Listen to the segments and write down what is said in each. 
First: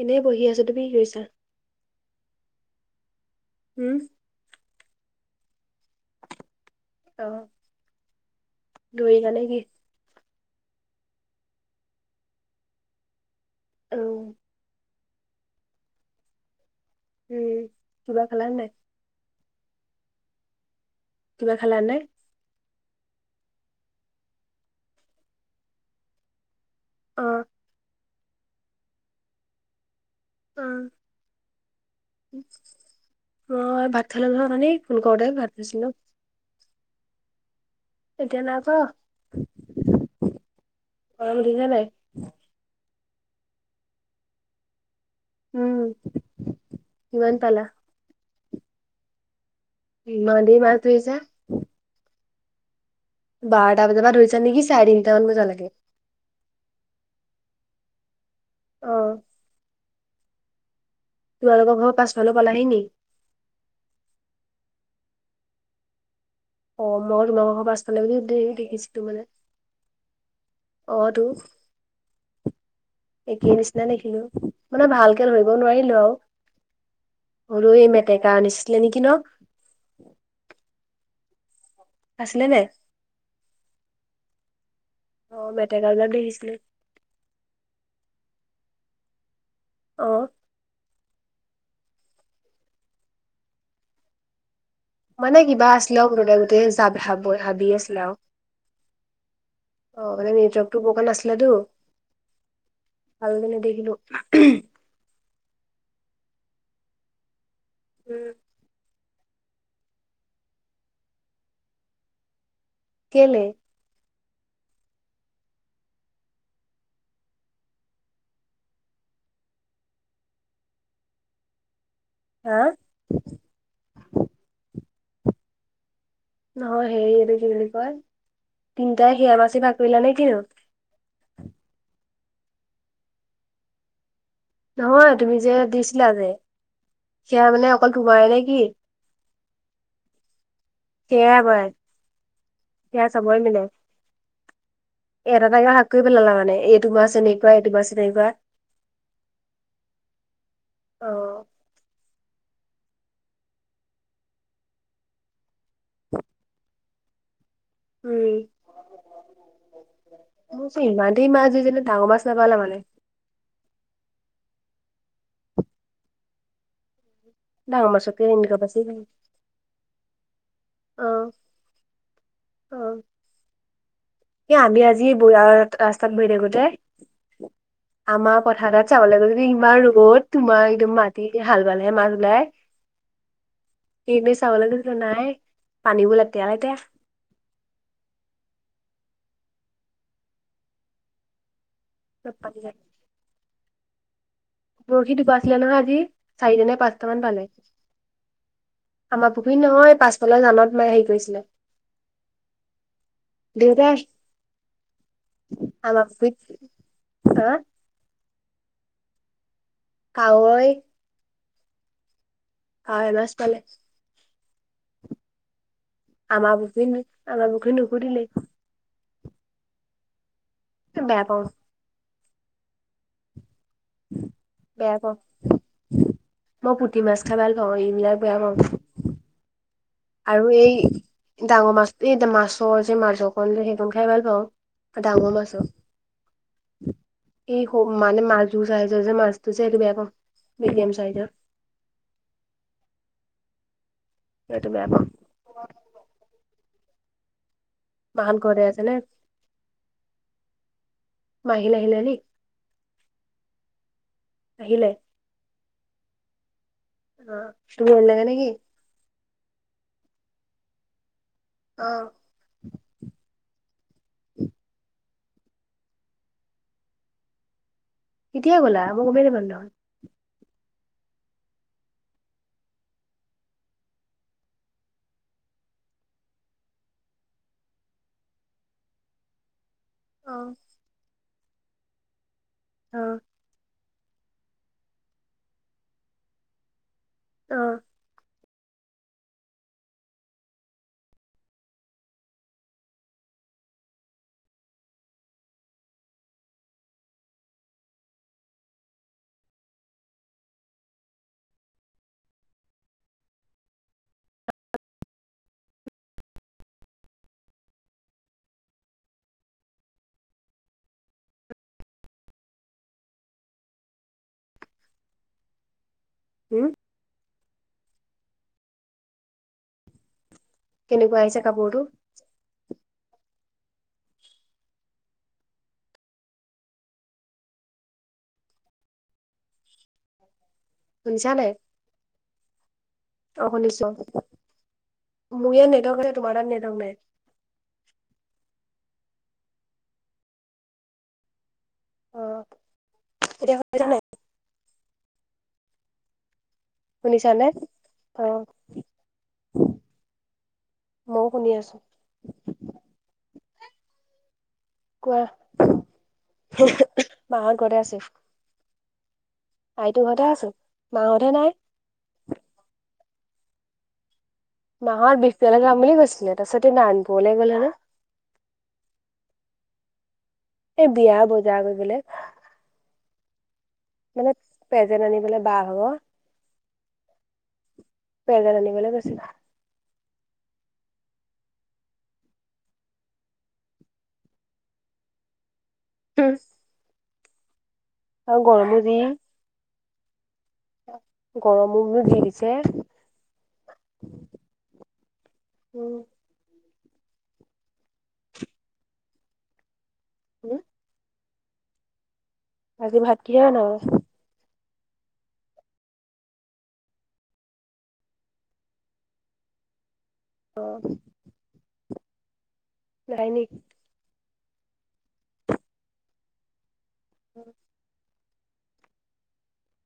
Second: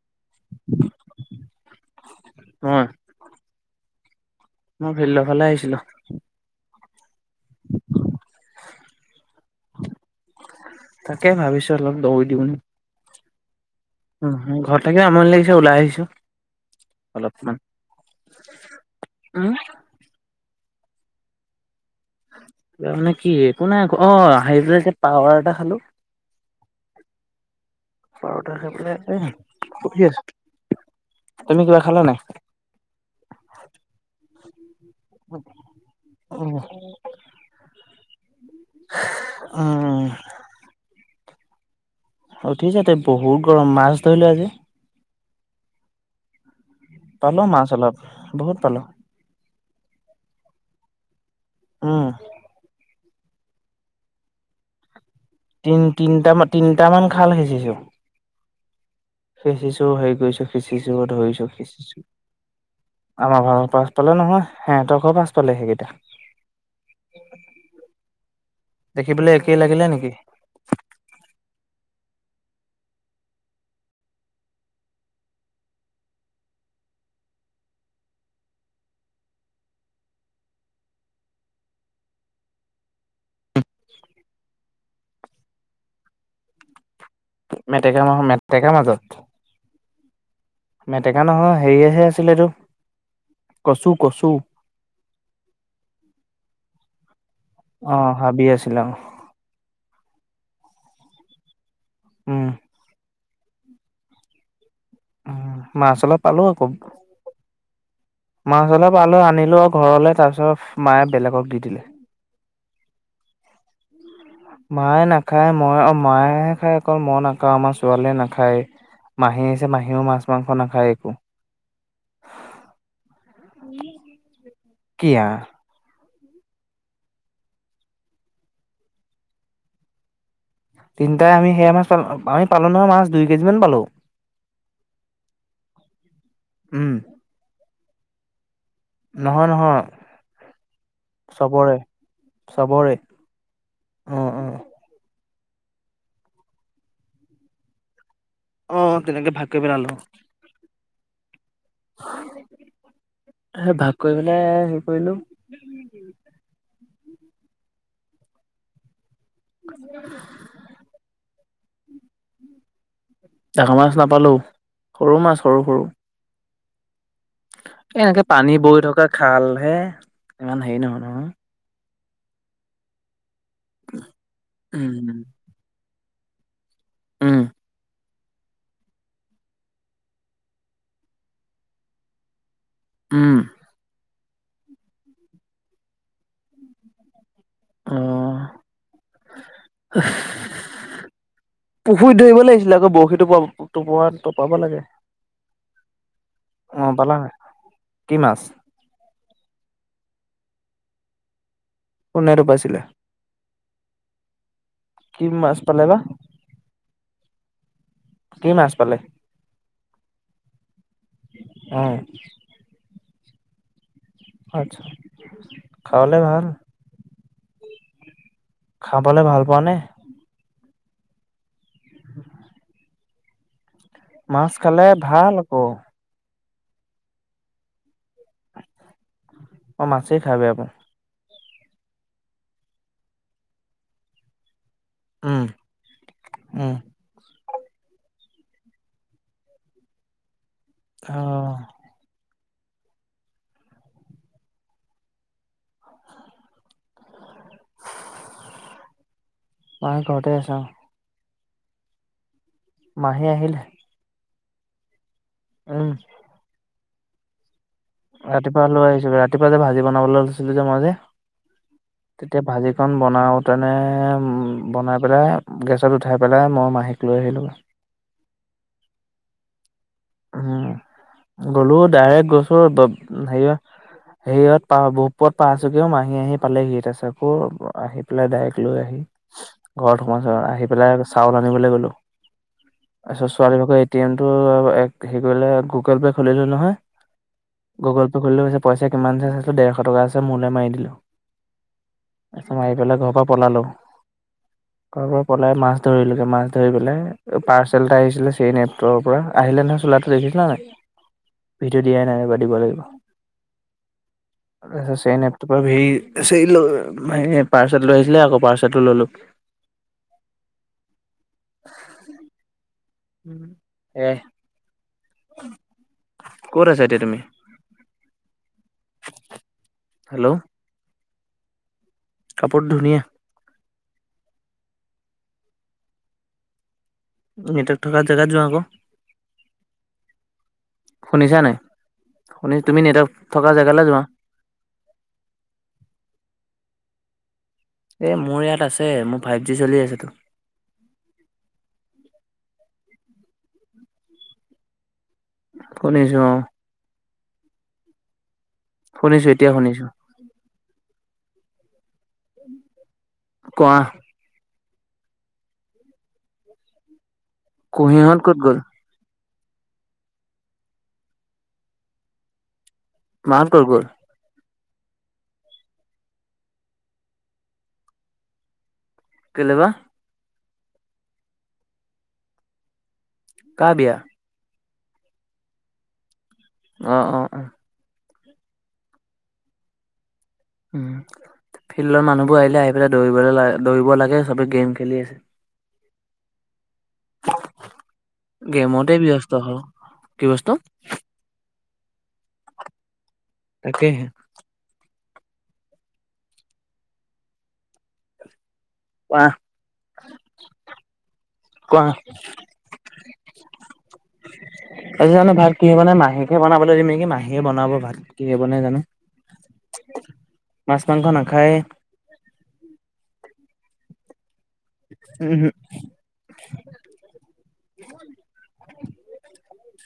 এনেই বহি আছো তুমি কি কৰিছা মই উম মই ফিল্ডৰ ফালে আহিছিলো অ দৌৰি ছা নেকি? তাকে ভাবিছোঁ অলপ দৌ দিওঁনি। অ, উম ঘৰত থাকি আমনি লাগিছে ওলাই আহিছো। উম কিবা খালা নাই। আহ। কিবা খালা নে? তাৰ মানে কি একো নাই অ পাৱাৰ এটা খালো। অ। পাৱাটা খাই পেলাই এ পঢ়ি আছোঁ। উম অ ভাত খালোঁ নহয় উথনি ফোন কৰোঁতে ভাত খাইছিলোঁ। উম এতিয়া নাইখোৱা উম গৰম উঠিছে নাই। উঠিছে ত বহুত গৰম মাছ ধৰিলোঁ আজি। উম। কিমান পালোঁ পালা মাছ অলপ বহুত পালোঁ। ইমান দেৰি মাছ ধৰিছা। উম। বাৰটা বজা পা ধৰিছা নেকি চাৰি। তিন তিনটা মান তিনিটা মান খাল সিচিছো। অ গ‌ইছো সিঁচিছো ধৰিছো তোমালোকৰ ঘৰৰ সিঁচিছো পাছফালেও পালাহি নি আমাৰ ঘৰৰ পাছ ফালে নহয়। হে ত ঘৰ পাছ ফালে সেইকেইটা। অ মই তোমালোকৰ পাছ ফালে বুলি ধেই দেখিছিলোঁ মানে। দেখিবলৈ একেই লাগিলে নেকি অ তু একেই নিচিনা দেখিলোঁ মানে ভালকে ধৰিব নোৱাৰিলোঁ আও। সৰু এই মেটেকা নিচছিলি নেকি ন। আছিলে নাই। অ মেটেকা অলপ দেখিছিলোঁ। মেটেকা মাহ মেটেকা মাজত। অ। মেটেকা নহয় হেৰিহে আছিল এইটো কচু কচু। মানে কিবা আছিলেও মুথতে গোটেই যাব হাব বৈ হাবি অ আছিলে আও। হাবি আছিলে অ হ। অ মানে নেটৱৰ্কতো বকে নাছিলেটো। উম। আৰু যে নেদেখিলোঁ উম হ উম মাছ অলপ পালোঁ অক উম মাছ অলপ পালো আ। নিলো ঘৰলে তাৰপিছত মায়ে বেলেগক দি দিলে। কেলে। মায়ে নাখায় মই আও মায়েহে খায় ক মই নাখাওঁ আমাৰ ছোৱালীয়ে নাখায়। মাহী আহিছে মাহীও মাছ মাংস নাখায়েই একো। হা কিয়া। নহয় সেই এইটো কি বুলি কয় তিনটাই সেয়া মাছ ভাগ কৰিলা নে কিনো। তিনিটাই আমি সেয়া মাছ পা পাৱৈত পালোঁ নহয় মাছ দুই কেজি মান পালোঁ। নহয় তুমি যে দিছিলা যে উম সেয়া মানে অকল তোমাৰে নে কি। নহয় নহয় সেয়াই আমাৰে চবৰে। চবৰে সেয়া চবৰে মিলে উ উ। এটা এটাকে ভাগ কৰি পেলালা মানে এইটো মাছ এনেকুৱা এইটো মাছ এনেকুৱা। অ তেনেকে ভাগকৈ পেলালোঁ। অ হ হ সে ভাগ কৰি পেলাই হেৰি কৰিলোঁ। উম মো যে ইমান দেই মাছ। যেনে ডাঙৰ মাছ নাপালে মানে ডাঙৰ মাছ নাপালো সৰু মাছ সৰু সৰু ডাঙৰ এ মাছতকে এনেকে পানী এনেকুৱা বাছি বৈ যায় থকা খালহে ইমান হেৰি নহয় নহয় আহ এ আমি আজি উম ৰাস্তাত গৈ থাকোতে উম আমাৰ পথাৰত চাব লাগিব যদি ইমান ৰদ তোমাৰ একদম মাটি হাল ভালহে মাছ ওলাই উম এইপিনে চাবলৈ গৈছিলোঁ নাই পানীবোৰ লেতেৰা লেতেৰা অহ পুখুৰীত চব ধৰিব পানী লাগিছিলে আকৌ বৰশীটো টোপাত বৰশী টোপাই চিলে নহয় আজি চাৰিটা নে অ পালা পাঁচটামান হয় পালে কি মাছ আমাৰ পুখুৰীত নহয় পাছফালৰ জানত মাই হেৰি কৰিছিলে কোনে টোপাইছিলে। দেউতাই কি মাছ পালে বা আমাৰ পুখুৰীত হা কি মাছ পালে কাৱৈ হ কাৱৈ মাছ পালে আচ্ছা খাবলে ভাল আমাৰ বৰখিত আমাৰ বৰখিত নোখোটিলে খাবলে ভাল পোৱা নে বেয়া পাও মাছ খালে বেয়া পাওঁ ভাল আকৌ মই পুঠি মাছ খাই ভাল পাওঁ এইবিলাক বেয়া পাওঁ অ মাছেই খাই আৰু বেয়া পাও এই ডাঙৰ মাছ এই মাছৰ যে মাছকণ যে সেইকণ খাই ভাল পাওঁ ডাঙৰ উম মাছো উম এই মানে মাছ যো যি মাছটো যে সেটো বেয়া পাও মিডিয়াম অ চাইজৰ সেইটো বেয়া পাও মাহত ঘৰতে আছে নে মায়ে ঘৰতে আছে অ মহীলে আহিলে লিক মাহী আহিলে? আহিলে। ওম অ তুমি আনিলাগে নেকি? ৰাতিপুৱা লৈ আহিছো ৰাতিপুৱা যে ভাজি বনাবলৈ লৈছিলো যে মই যে অ তেতিয়া ভাজিখনন বনাওতেনে বনাই পেলাই গেছত উঠাই পেলাই মই মাহীক লৈ আহিলো। কেতিয়াই গ'লা মই গমেই নাপালো। উম গলো ডাইৰেক্ট গৈছো হেৰিয়া সেয়ত পা বহ [unintelligible] পাইছোহি যে মাহী আহি পালেহি‌ তাৰ পাছত আকৌ আহি পেলাই ডাইৰেক্ট লৈ আহি ঘৰত অ সোমাইছো আহি পেলাই চাউল আনিবলৈ গ'লো অ তাৰ পিছত ছোৱালী এটি এম টো হেৰি কৰিলে গুগল পে খুলিলো নহয় অ গুগল পে খুলিলো পইচা কিমান চ চাইছিলোঁ ডেৰশ টকা আছে মোলে মাৰি দিলোঁ তাৰপছত মই আহি পেলাই ঘৰৰ পৰা পলালো [inaudible] ঘৰৰ পৰা পলাই মাছ ধৰিলোগে মাছ ধৰি পেলাই পাৰ্চেল এটা আহিছিলে চেন এপটোৰ পৰা আহিলে নহয় চোলাটো দেখিছিলা নাই ভিডিঅ' দিয়াই নাই ৰবা দিব লাগিব। [inaudible] তাৰপিছতেই চেন এপটোৰ সি চেইল হাই পাৰ্চেল লৈ আহিছিলে আকৌ পাৰ্চেলটো ললোঁ [unintelligible] [inaudible] এ কত হুম আছা এতিয়া তুমি? হেল্ল' কেনেকুৱা আহিছে কাপোৰটো কাপোৰ ধুনীয়া নেটৱৰ্ক থকা জেগাত যোৱা ক। শুনিছা নাই? তুমি নেটৱৰ্ক অ থকা জেগালৈ শুনিছো। যোৱা মোৰ এ নেটৱৰ্ক না তোমাৰ তাত নেটৱৰ্ক নাই। এ মোৰ ইয়াত আছে মোৰ ফাইভ জি চলি আছেতো। অ এতিয়া শুনিছা নাই? শুনিছো অ। শুনিছা নে? অ। শুনিছো এতিয়া শুনিছো। মইও শুনি আছো। কোৱা? কোৱা? মাহত ঘৰতে আছে কুঁহিহঁত ক'ত গ'ল? আইতো ঘৰতে আছো, মাহঁতে নাই। মাহঁত কত গল? মাঁহত বিফিয়ালে যাম বুলি কৈছিলে, তাৰ পিছতে নাৰায়ণপুৰলৈ গলে নে। কেলে বা? এই বিয়া বজাৰ কৰিবলে। কা বিয়া? পেজেন আনিবলৈ বাহ ভাগ। অ অ অ পেজেন আনিবলৈ গৈছে। উম ফিল্ডৰ মানুহবোৰ আহিলে আহি পেলাই দৌৰিবলৈ দৌৰিব লাগে সবে গেম খেলি আছে। হম গেমতে যি ব্যস্ত হয়। কি বস্তু? মনো জীৱছে [unintelligible] তাকেই হে উ কোৱা? হম কোৱা আজি ভাত কিহে বনাবা? তাপিছত জানো ভাত কিহে বনাই, মাহীকে বনাবলৈ দিম নেকি মাহীয়েকে বনাব ভাত কিহে বনাই জানো। [inaudible] অ মাছ মাংস নাখায়। পায়নিক উম হম হয়। [inaudible]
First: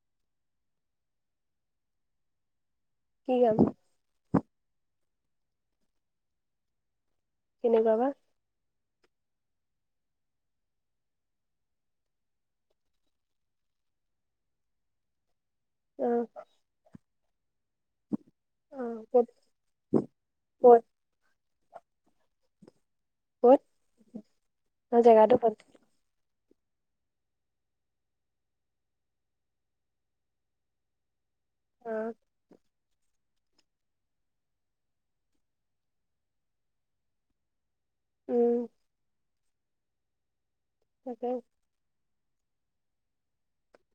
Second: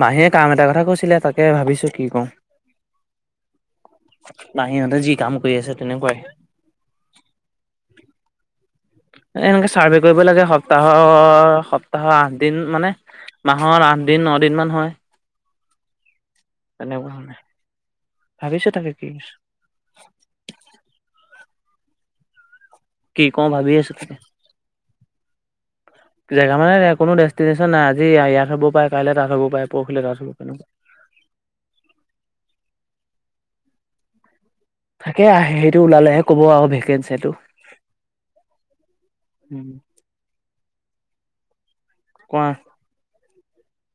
মাহীয়ে কাম এটা কথা কৈছিলে তাকে ভাবিছো কি কওঁ। কি কাম? মাহীহঁতে যি কাম কৰি আছে তেনেকুৱাই। কেনেকুৱা বা এনেকে চাৰ্ভে কৰিব লাগে সপ্তাহৰ সপ্তাহৰ আঠ দিন মানে। মাহৰ আঠ দিন ন দিন মান হয় অ তেনেকুৱা মানে। ভাবিছো অ তাকে কিছ- ক'ত ক'ত কি কওঁ ক'ত ভাবি আছো তাকে। অ', জেগাটো ক'ত জেগা মানে কোনো ডেষ্টিশ্যন নাই আজি ইয়াত হ'ব পাৰে কাইলে তাত হ'ব পাৰে পৰহিলে তাত হ'ব তেনেকুৱা। উম। তাকে সেইটো ওলালেহে কব আৰু ভেকেঞ্চিটো। উম। উম। [unintelligible] কোৱা।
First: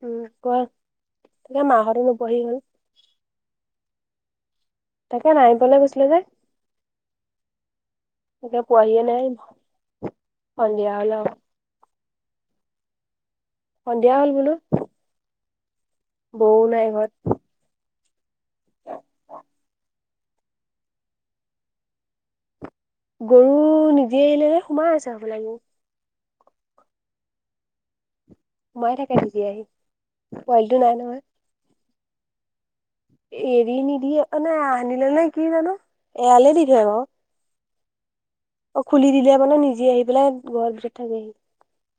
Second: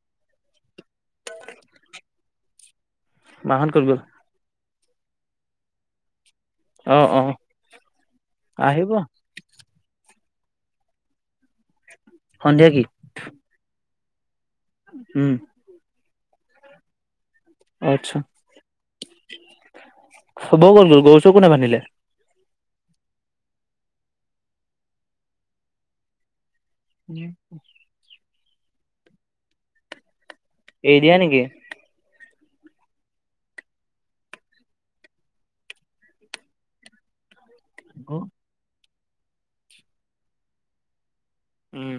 উম কোৱা তাকে মাহঁতে নুপুৱাহি হল। মাহত কত গল? তাকে নাইবলে কৈছিলে যে। অ অ। তে আহিব পোৱাহিয়ে নাই সন্ধিয়া হল। সন্ধিয়া কি। সন্ধিয়া হল বোলো। উম। বৌ নাই ঘৰত। আচ্ছা খাব গলো গৰু চৰু কোনে বান্ধিলে? গৰু নিজেআহিলে যে সোমাই আছে হবলা গৰু। উম। সোমাই থাকে নিজে আহি পোৱালটো নাই এৰি দিয়া নহয়। নেকি? এৰি নিদিয়ে অ নাই আনিল নে কি জানো এয়ালে দি থয় বাৰু। হ। অ খুলি দিলে মানে নিজে আহি পেলাই ঘৰৰ ভিতৰত থাকেহি। উম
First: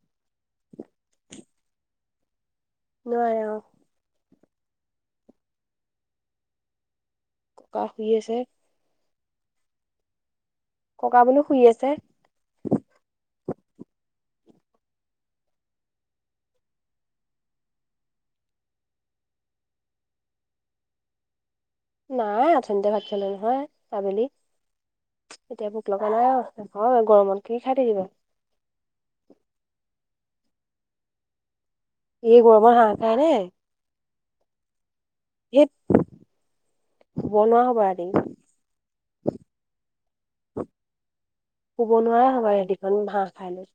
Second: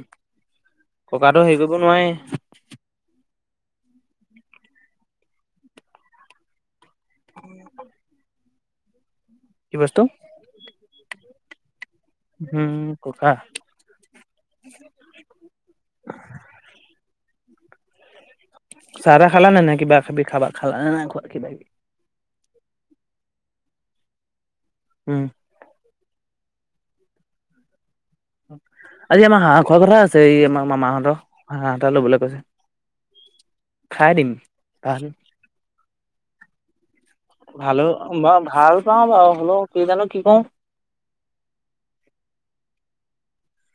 ককাটো হেৰি কৰিব নোৱায়ে। নোৱাৰে অ। ককা শুই আছে। কি বস্তু। ককা বোলো শুই আছে। উম ককা। [inaudible] চাহ তাহ খালা নে নাই কিবা কিবি খাবা খালা নে নাই কিবা কিবি। নাই আথনিতে ভাত খালো নহয় আবেলি। উম। এতিয়া ভোক লগা নাই অ গৰমত কি খাই থাকিবা। আজি আমাৰ হাহ খোৱা কথা আছে এই আমাৰ মামাহতৰ। হাহ এটা লবলৈ এই কৈছে গৰমত হাঁহ খাই খাই দিম আজি হেট। ভাল ব ভাল পাওঁ বাৰু হ'লও কি জানো কি কওঁ। শুব নোৱাৰা হবা ৰাতিখন হাঁহ খাই লৈ।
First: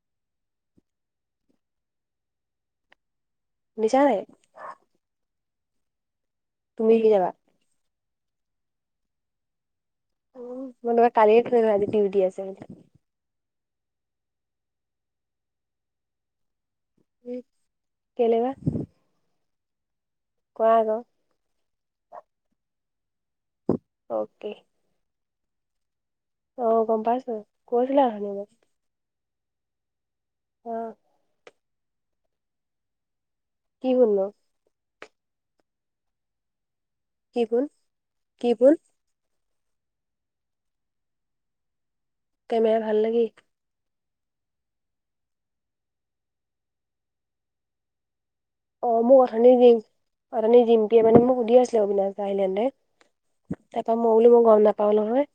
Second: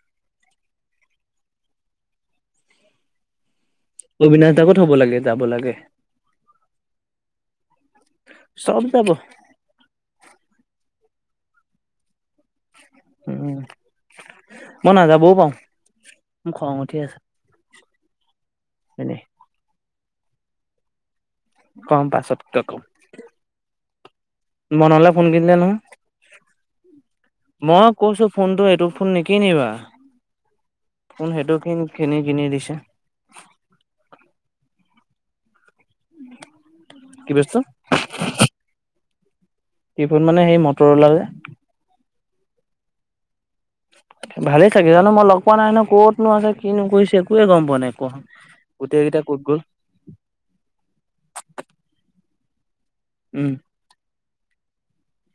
শুনিছা নাই অবিনাশ দা কু থব লাগে যাব লাগে। তুমি কি যাবা‌? চবজাব। ওহ [unintelligible] উম মই নাযাবও পাওঁ মো খং উঠি আছে। কেলেবা? এনে। কোৱা আক। কম পাছতকে কম অ কে মনলে ফোন কিনিলে নহয় পাইছো মই কৈছিলা কৈছো অথনি মোক ফোনটো এইটো ফোন নেকি- কিনিবা অ কোন সেইটো কিনি কিনি কিনি দিছে- কি হলো- উম কি বুল কি বুল কি বুল মানে সেই মটৰ ওলা যে কেমেৰা ভাল লাগি- ভালে থাকে জানো মই লগ পোৱা নাই ন ক'তনো আছে কিনোকৈছে একোৱে গম পোৱা নাই। ক অ গোটেই মোক কেইটা অথ ক'ত গ'ল জিম অথি জিমকে মানে মোক সুধি আছিলে অবিনাশ দাস আহিলে নাই উম তাৰপা মই বল মই গম নাপাওঁ নহয়।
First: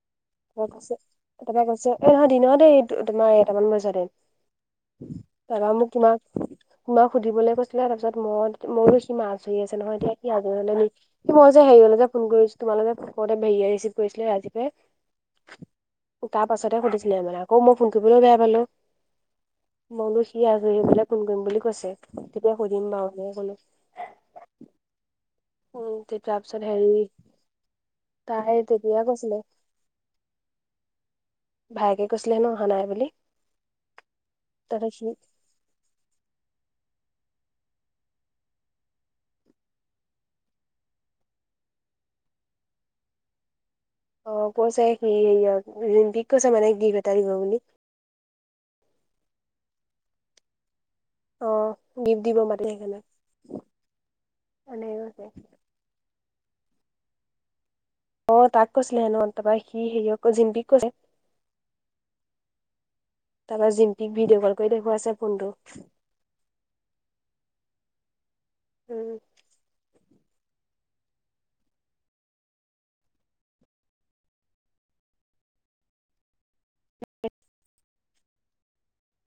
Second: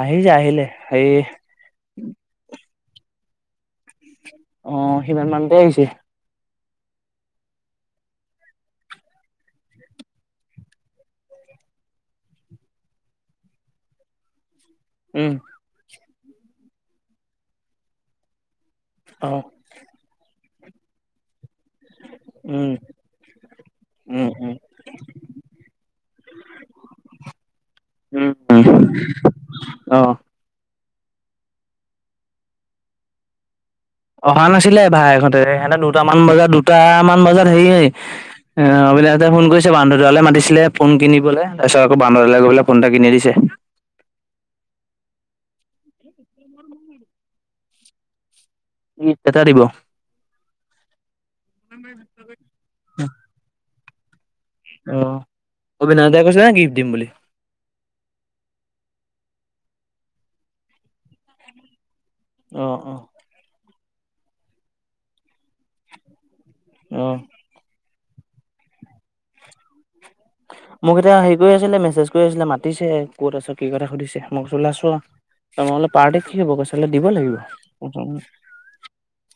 আহিছে ত আহিলে কৈছে সেই তাৰাপৰা কৈছে এ নহয় দিনৰ দেই তোমাৰ এটামান বজাত যোৱাতে- অ সিমান মানতে দাদা আহিছে মোক তোমাক তোমাক সুধিবলৈ গৈছিলে তাৰপিছত মই মইো সি মাছ ধৰি আছে নহয়। এতিয়া সিৰিলে সি মই যে হেৰি হললে যে ফোন কৰিছোঁ তোমালোকে ভায়া ৰিচিভ কৰিছিলে আজি উম তাৰ পাছতে সুধিছিলে মানে আকৌ মই ফোন কৰিবলৈও বেয়া পালো অ মইনো- কি আ পেললে ফোন কৰিম বুলি কৈছে তেতিয়া উম সুধিম বাৰু কলো- উম উম উ তে তাৰ পিছত হেৰি উম তাই তেতিয় কৈছিলে। অ ভায়েকে কৈছিলে হেনো অহা নাই বুলি- অহা নাছিলে তাৰপিছত সি ভাইহঁতে সিহঁতে দুটামান বজাত দুটামান বজাত হেৰি হয়। অ অবিনাশ দা ফোন কৰিছে বান্ধৰডোৱালে মাতিছিলে ফোন কিনিবলৈ তাৰপিছতকৌ বান্ধদাল গৈ পাক ফোন এটা কিনি দিছে। [inaudible] অ কৈছে কি হেৰি ৰিমপি কৈছে মানে কিফ এটা দিব বুলি। ডিপ এটা দিব। অ', গিফ্ট এনেই আছো তাই কৰিছিলে নো গিফ্ট দিম বুলি অ তাক কৈছিলে হেনো তাৰপৰা সি হেৰিয় জিম্পীক কৈছে। আহ আহ ঠিক ভিডিঅ' কল কৰি দেখুৱাই আছে ফোনটো আহ উম মোক এতিয়া হেৰি কৰি আছিলে মেছেজ কৰি আছিলে মাতিছে ক'ত আছে কি কথা সুধিছে মোক লাইছো। তেনে হলে পাৰ্টি কিহব কৈছলে দিব লাগিব।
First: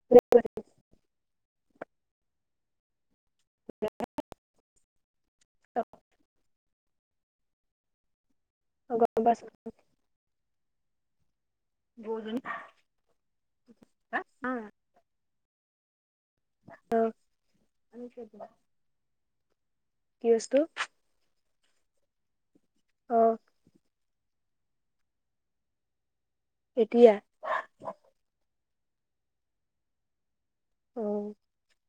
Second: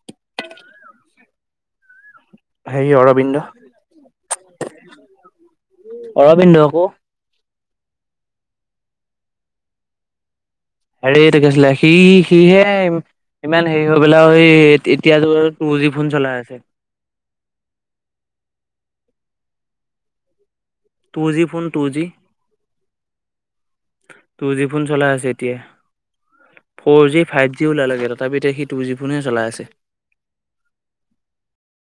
ব [unintelligible] সেৰি অৰবিন্দ অৰবিন্দ ক গছ হেৰি গৈছিলে সি সিহে ইমান হেৰি হৈ পেলাই স এতিয়াতো অ কি বস্ত two G phone two G আহ টু জি ফোন চলাই আছে। এতিয়া ফৰ এতিয়া জি ফাইভ জি ওলাল লাগে তথাপিতে টু জি ফোনে চলাই আছে আহ